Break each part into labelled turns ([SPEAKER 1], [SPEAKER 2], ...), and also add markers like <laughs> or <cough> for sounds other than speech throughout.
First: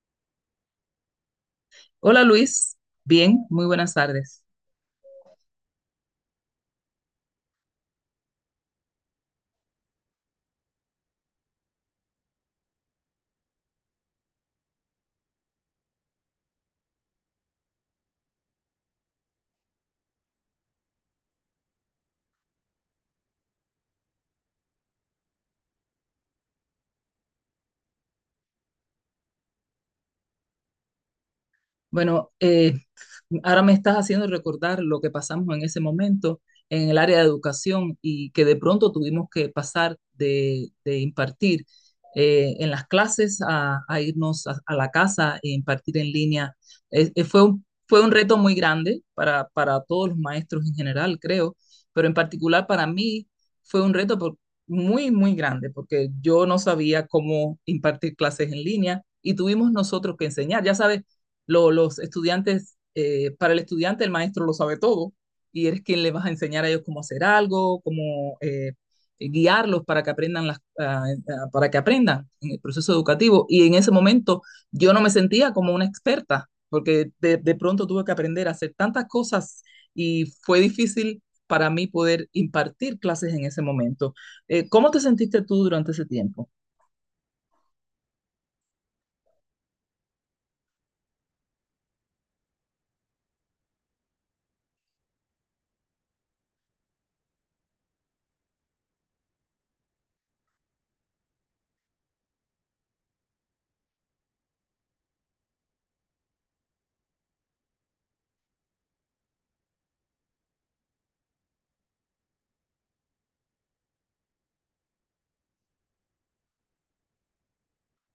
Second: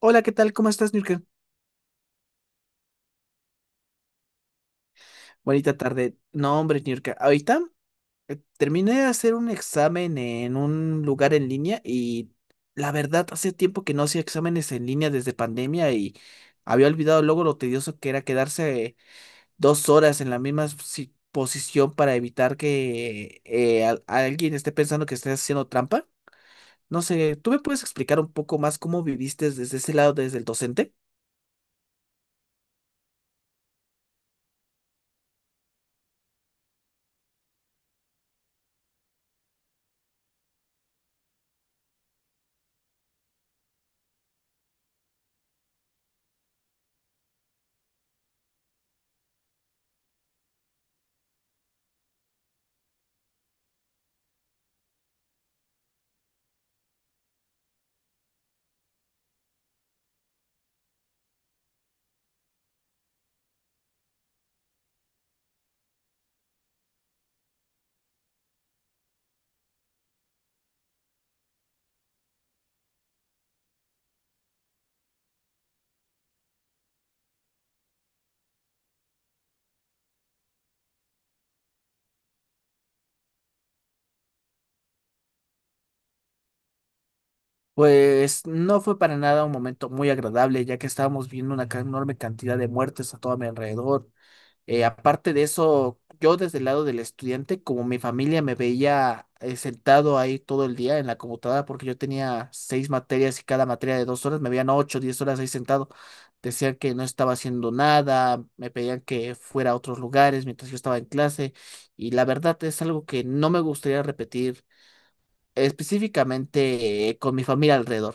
[SPEAKER 1] Hola, ¿qué tal? ¿Cómo estás, Nurka?
[SPEAKER 2] Hola Luis, bien, muy buenas tardes.
[SPEAKER 1] Bonita tarde. No, hombre, Nurka. Ahorita terminé de hacer un examen en un lugar en línea y la verdad, hace tiempo que no hacía exámenes en línea desde pandemia y había olvidado luego lo tedioso que era quedarse 2 horas en la misma posición para evitar que alguien esté pensando que estés haciendo trampa. No sé, ¿tú me puedes explicar un poco más cómo viviste desde ese lado, desde el docente?
[SPEAKER 2] Bueno, ahora me estás haciendo recordar lo que pasamos en ese momento en el área de educación y que de pronto tuvimos que pasar de impartir en las clases a irnos a, la casa e impartir en línea. Fue un reto muy grande para todos los maestros en general, creo, pero en particular para mí fue un reto muy grande porque yo no sabía cómo impartir clases en línea y tuvimos nosotros que enseñar. Ya sabes, los estudiantes, para el estudiante el maestro lo sabe todo y eres quien le vas a enseñar a ellos cómo hacer algo, cómo guiarlos para que aprendan para que aprendan en el proceso educativo. Y en ese momento yo no me sentía como una experta, porque de pronto tuve que aprender a hacer tantas cosas y fue difícil para mí poder impartir clases en ese momento. ¿Cómo te sentiste tú durante ese tiempo?
[SPEAKER 1] Pues no fue para nada un momento muy agradable, ya que estábamos viendo una enorme cantidad de muertes a todo mi alrededor. Aparte de eso, yo desde el lado del estudiante, como mi familia me veía sentado ahí todo el día en la computadora, porque yo tenía seis materias y cada materia de 2 horas, me veían 8, 10 horas ahí sentado. Decían que no estaba haciendo nada, me pedían que fuera a otros lugares mientras yo estaba en clase, y la verdad es algo que no me gustaría repetir, específicamente con mi familia alrededor.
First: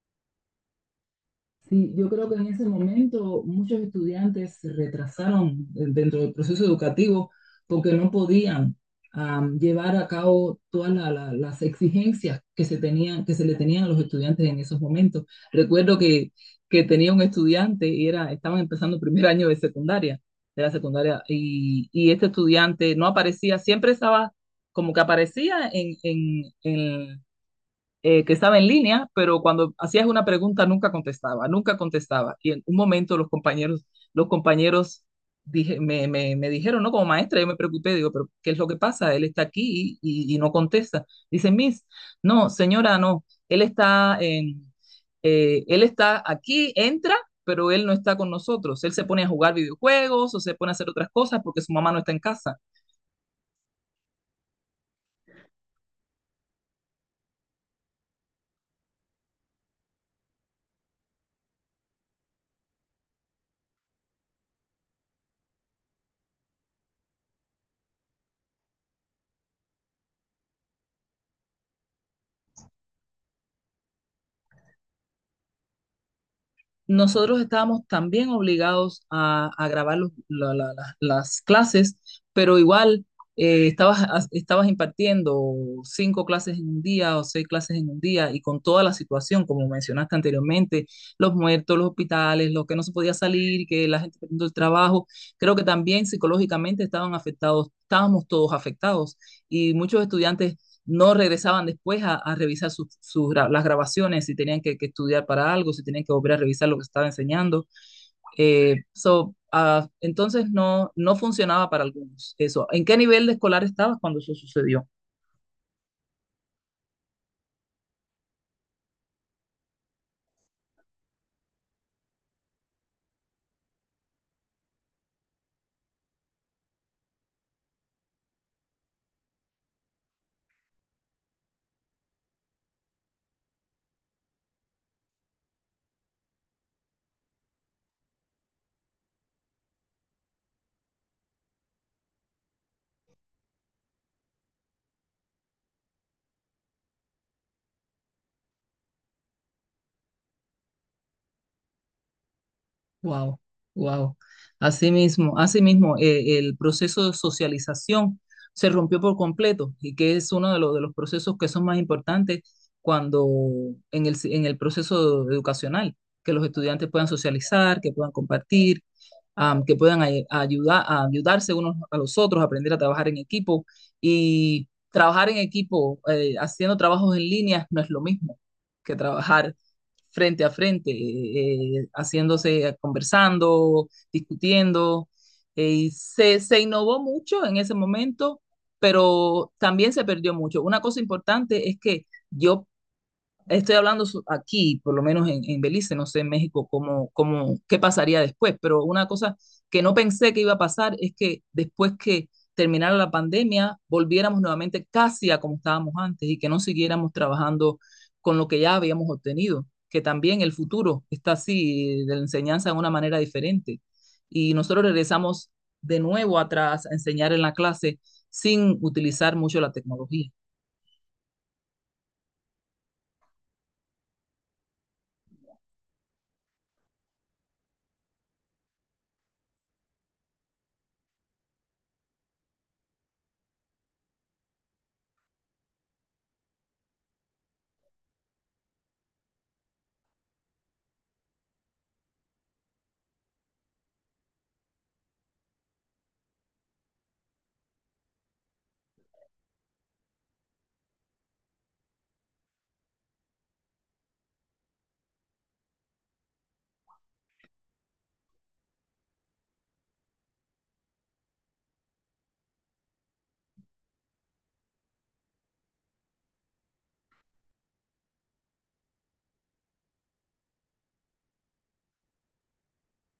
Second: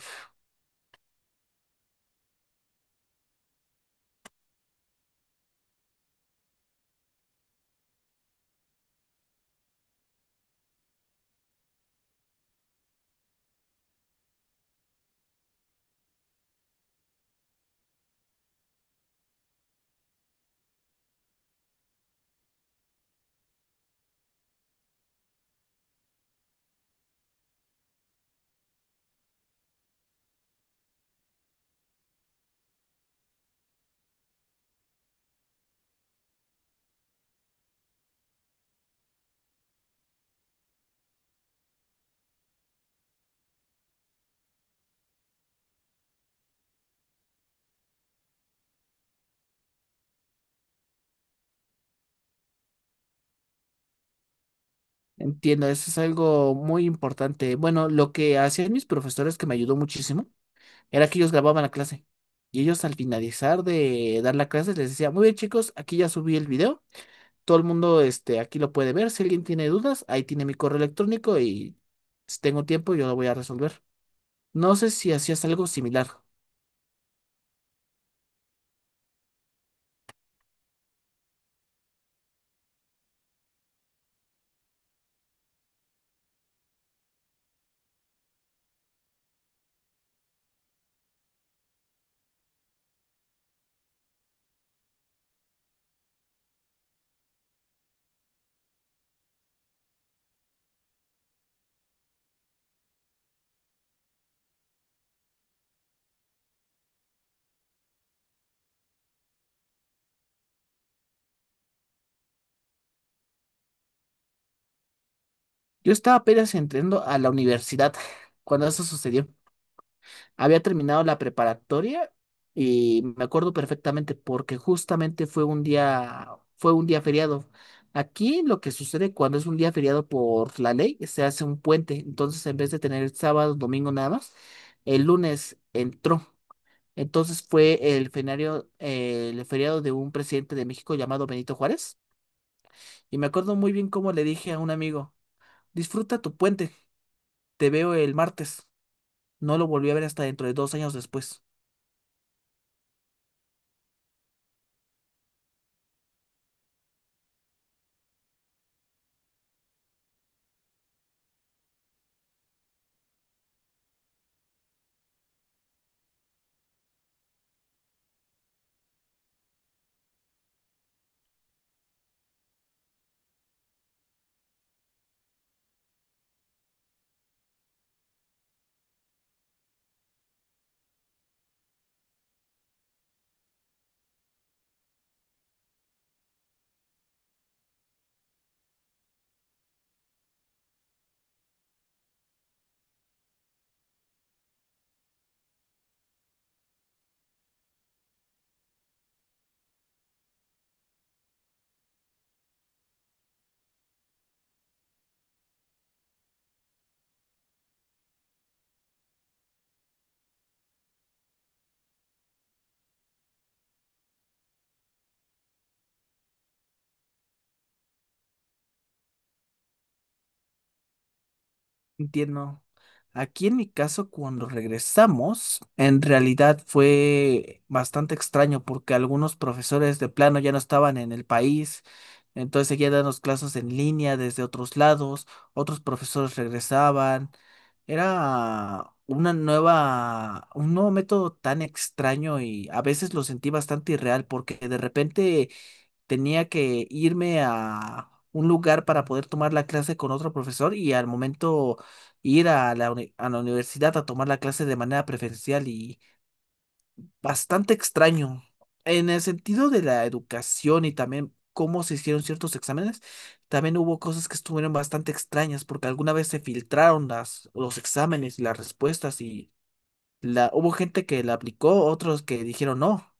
[SPEAKER 2] Sí, yo creo que en ese momento muchos estudiantes se retrasaron dentro del proceso educativo porque no podían llevar a cabo todas las exigencias que se tenían, que se le tenían a los estudiantes en esos momentos. Recuerdo que tenía un estudiante y era, estaban empezando el primer año de secundaria, de la secundaria, y este estudiante no aparecía, siempre estaba como que aparecía en, que estaba en línea, pero cuando hacías una pregunta nunca contestaba, nunca contestaba. Y en un momento los compañeros dije, me dijeron, ¿no? Como maestra, yo me preocupé, digo, pero ¿qué es lo que pasa? Él está aquí y no contesta. Dice, Miss, no, señora, no, él está aquí, entra pero él no está con nosotros. Él se pone a jugar videojuegos o se pone a hacer otras cosas porque su mamá no está en casa.
[SPEAKER 1] Entiendo, eso es algo muy importante. Bueno, lo que hacían mis profesores que me ayudó muchísimo era que ellos grababan la clase y ellos al finalizar de dar la clase les decía, muy bien chicos, aquí ya subí el video, todo el mundo este, aquí lo puede ver, si alguien tiene dudas, ahí tiene mi correo electrónico y si tengo tiempo yo lo voy a resolver. No sé si hacías algo similar.
[SPEAKER 2] Nosotros estábamos también obligados a grabar las clases, pero igual estabas impartiendo cinco clases en un día o seis clases en un día y con toda la situación, como mencionaste anteriormente, los muertos, los hospitales, los que no se podía salir, que la gente perdiendo el trabajo, creo que también psicológicamente estaban afectados, estábamos todos afectados y muchos estudiantes no regresaban después a revisar las grabaciones, si tenían que estudiar para algo, si tenían que volver a revisar lo que estaba enseñando. Entonces no, no funcionaba para algunos eso. ¿En qué nivel de escolar estabas cuando eso sucedió?
[SPEAKER 1] Yo estaba apenas entrando a la universidad <laughs> cuando eso sucedió. Había terminado la preparatoria y me acuerdo perfectamente porque justamente fue un día feriado. Aquí lo que sucede cuando es un día feriado por la ley, se hace un puente. Entonces, en vez de tener el sábado, domingo nada más, el lunes entró. Entonces fue el el feriado de un presidente de México llamado Benito Juárez. Y me acuerdo muy bien cómo le dije a un amigo, disfruta tu puente, te veo el martes. No lo volví a ver hasta dentro de 2 años después.
[SPEAKER 2] Wow, wow. Así mismo, el proceso de socialización se rompió por completo y que es uno de los procesos que son más importantes cuando en el proceso educacional, que los estudiantes puedan socializar, que puedan compartir, que puedan ayudar, a ayudarse unos a los otros, aprender a trabajar en equipo y trabajar en equipo, haciendo trabajos en línea no es lo mismo que trabajar frente a frente, haciéndose, conversando, discutiendo. Y se innovó mucho en ese momento, pero también se perdió mucho. Una cosa importante es que yo estoy hablando aquí, por lo menos en Belice, no sé en México cómo, cómo, qué pasaría después, pero una cosa que no pensé que iba a pasar es que después que terminara la pandemia, volviéramos nuevamente casi a como estábamos antes y que no siguiéramos trabajando con lo que ya habíamos obtenido, que también el futuro está así, de la enseñanza de una manera diferente. Y nosotros regresamos de nuevo atrás a enseñar en la clase sin utilizar mucho la tecnología.
[SPEAKER 1] Entiendo. Aquí en mi caso, cuando regresamos, en realidad fue bastante extraño porque algunos profesores de plano ya no estaban en el país, entonces seguían dando clases en línea desde otros lados, otros profesores regresaban. Era una nueva, un nuevo método tan extraño y a veces lo sentí bastante irreal porque de repente tenía que irme a un lugar para poder tomar la clase con otro profesor y al momento ir a a la universidad a tomar la clase de manera preferencial y bastante extraño. En el sentido de la educación y también cómo se hicieron ciertos exámenes, también hubo cosas que estuvieron bastante extrañas porque alguna vez se filtraron las, los exámenes y las respuestas y la, hubo gente que la aplicó, otros que dijeron no.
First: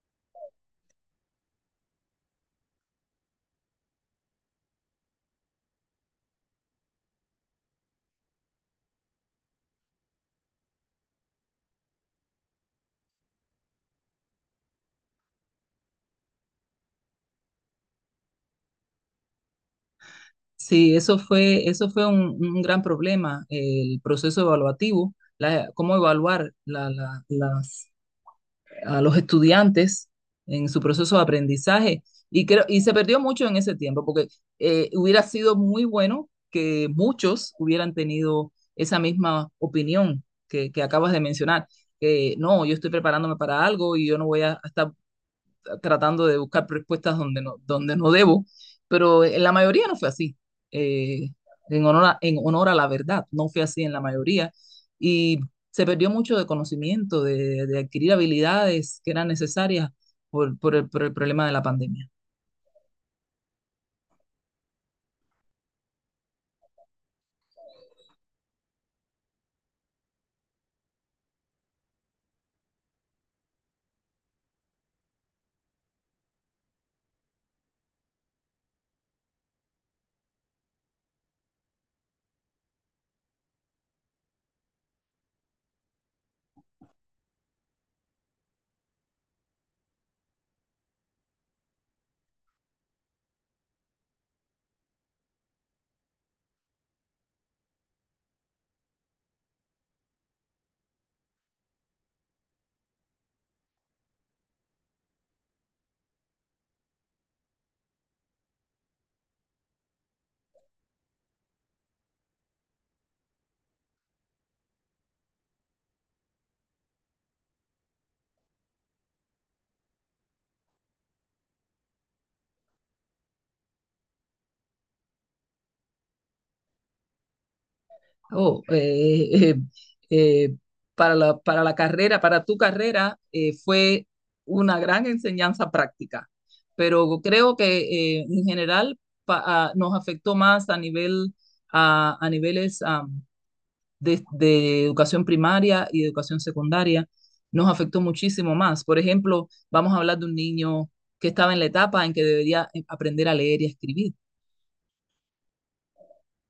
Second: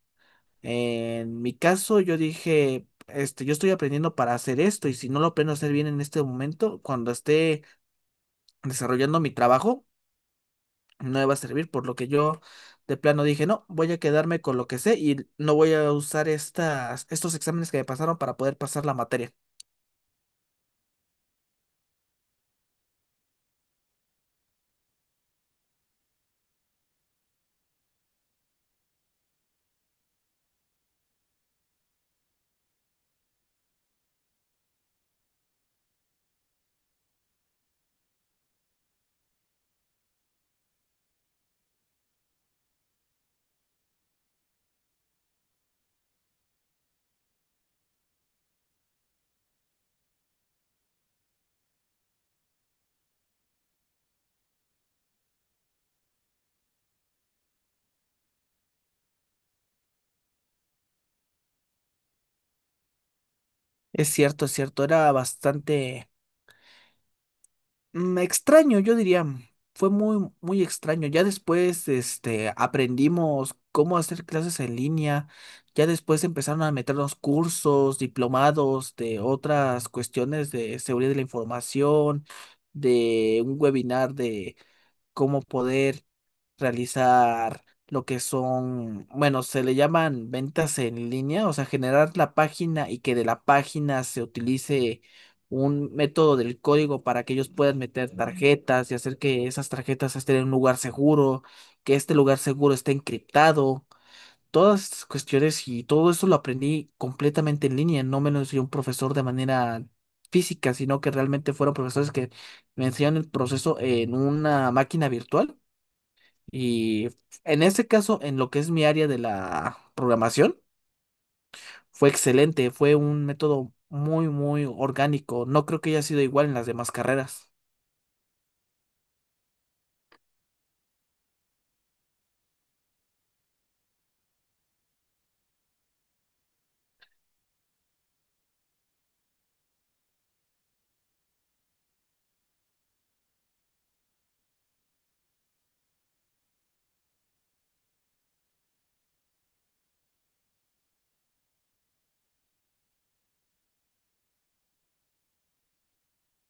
[SPEAKER 1] En mi caso, yo dije, este, yo estoy aprendiendo para hacer esto y si no lo aprendo a hacer bien en este momento, cuando esté desarrollando mi trabajo, no me va a servir, por lo que yo de plano dije, no, voy a quedarme con lo que sé y no voy a usar estos exámenes que me pasaron para poder pasar la materia.
[SPEAKER 2] Sí, eso fue un gran problema, el proceso evaluativo, cómo evaluar a los estudiantes en su proceso de aprendizaje. Y, creo, y se perdió mucho en ese tiempo, porque hubiera sido muy bueno que muchos hubieran tenido esa misma opinión que acabas de mencionar, que no, yo estoy preparándome para algo y yo no voy a estar tratando de buscar respuestas donde no debo, pero en la mayoría no fue así. Eh, Honor a, en honor a la verdad, no fue así en la mayoría. Y se perdió mucho de conocimiento, de adquirir habilidades que eran necesarias por el problema de la pandemia.
[SPEAKER 1] Es cierto, era bastante extraño, yo diría, fue muy, muy extraño. Ya después, este, aprendimos cómo hacer clases en línea. Ya después empezaron a meternos cursos, diplomados de otras cuestiones de seguridad de la información, de un webinar de cómo poder realizar lo que son, bueno, se le llaman ventas en línea, o sea, generar la página y que de la página se utilice un método del código para que ellos puedan meter tarjetas y hacer que esas tarjetas estén en un lugar seguro, que este lugar seguro esté encriptado. Todas estas cuestiones y todo eso lo aprendí completamente en línea, no me lo enseñó un profesor de manera física, sino que realmente fueron profesores que me enseñaron el proceso en una máquina virtual y en este caso, en lo que es mi área de la programación, fue excelente, fue un método muy, muy orgánico. No creo que haya sido igual en las demás carreras.
[SPEAKER 2] Oh, <laughs> eh, eh, para la carrera, para tu carrera, fue una gran enseñanza práctica, pero creo que en general nos afectó más a nivel, a niveles de educación primaria y educación secundaria, nos afectó muchísimo más. Por ejemplo, vamos a hablar de un niño que estaba en la etapa en que debería aprender a leer y a escribir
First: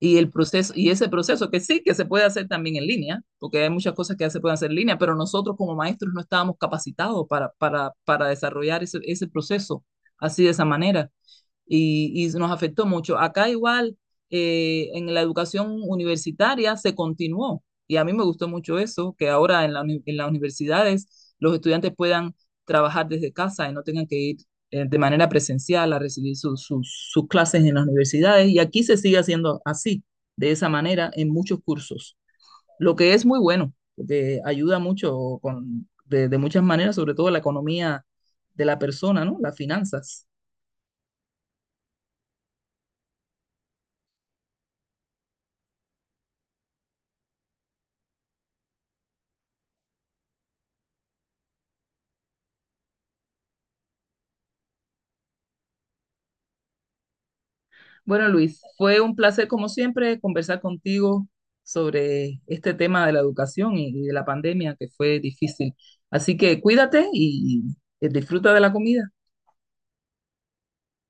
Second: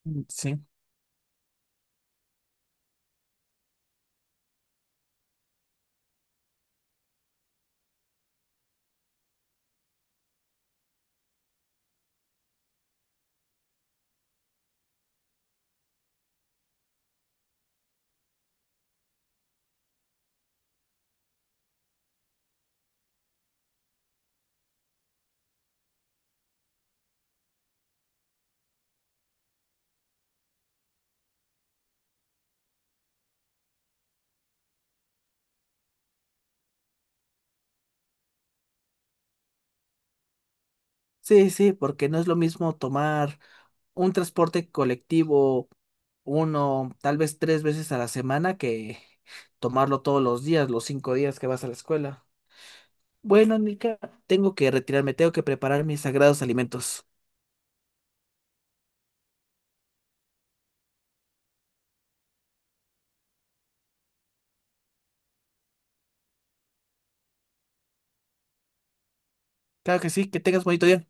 [SPEAKER 2] y
[SPEAKER 1] Mm,
[SPEAKER 2] el
[SPEAKER 1] sí.
[SPEAKER 2] proceso, y ese proceso que sí, que se puede hacer también en línea, porque hay muchas cosas que ya se pueden hacer en línea, pero nosotros como maestros no estábamos capacitados para desarrollar ese, ese proceso así de esa manera y nos afectó mucho. Acá igual, en la educación universitaria se continuó y a mí me gustó mucho eso, que ahora en las universidades los estudiantes puedan trabajar desde casa y no tengan que ir de manera presencial a recibir sus clases en las universidades. Y aquí se sigue haciendo así, de esa manera, en muchos cursos, lo que es muy bueno, porque ayuda mucho de muchas maneras, sobre todo la economía de la persona, ¿no? Las finanzas.
[SPEAKER 1] Sí, sí, porque no es lo mismo tomar un transporte colectivo uno, tal vez tres veces a la semana que tomarlo todos los días, los 5 días que vas a la escuela. Bueno, Nica, tengo que retirarme, tengo que preparar mis sagrados alimentos.
[SPEAKER 2] Bueno, Luis, fue un placer, como siempre, conversar contigo sobre este tema de la educación y de la pandemia que fue difícil. Así que cuídate y disfruta de la comida.
[SPEAKER 1] Claro que sí, que tengas bonito día.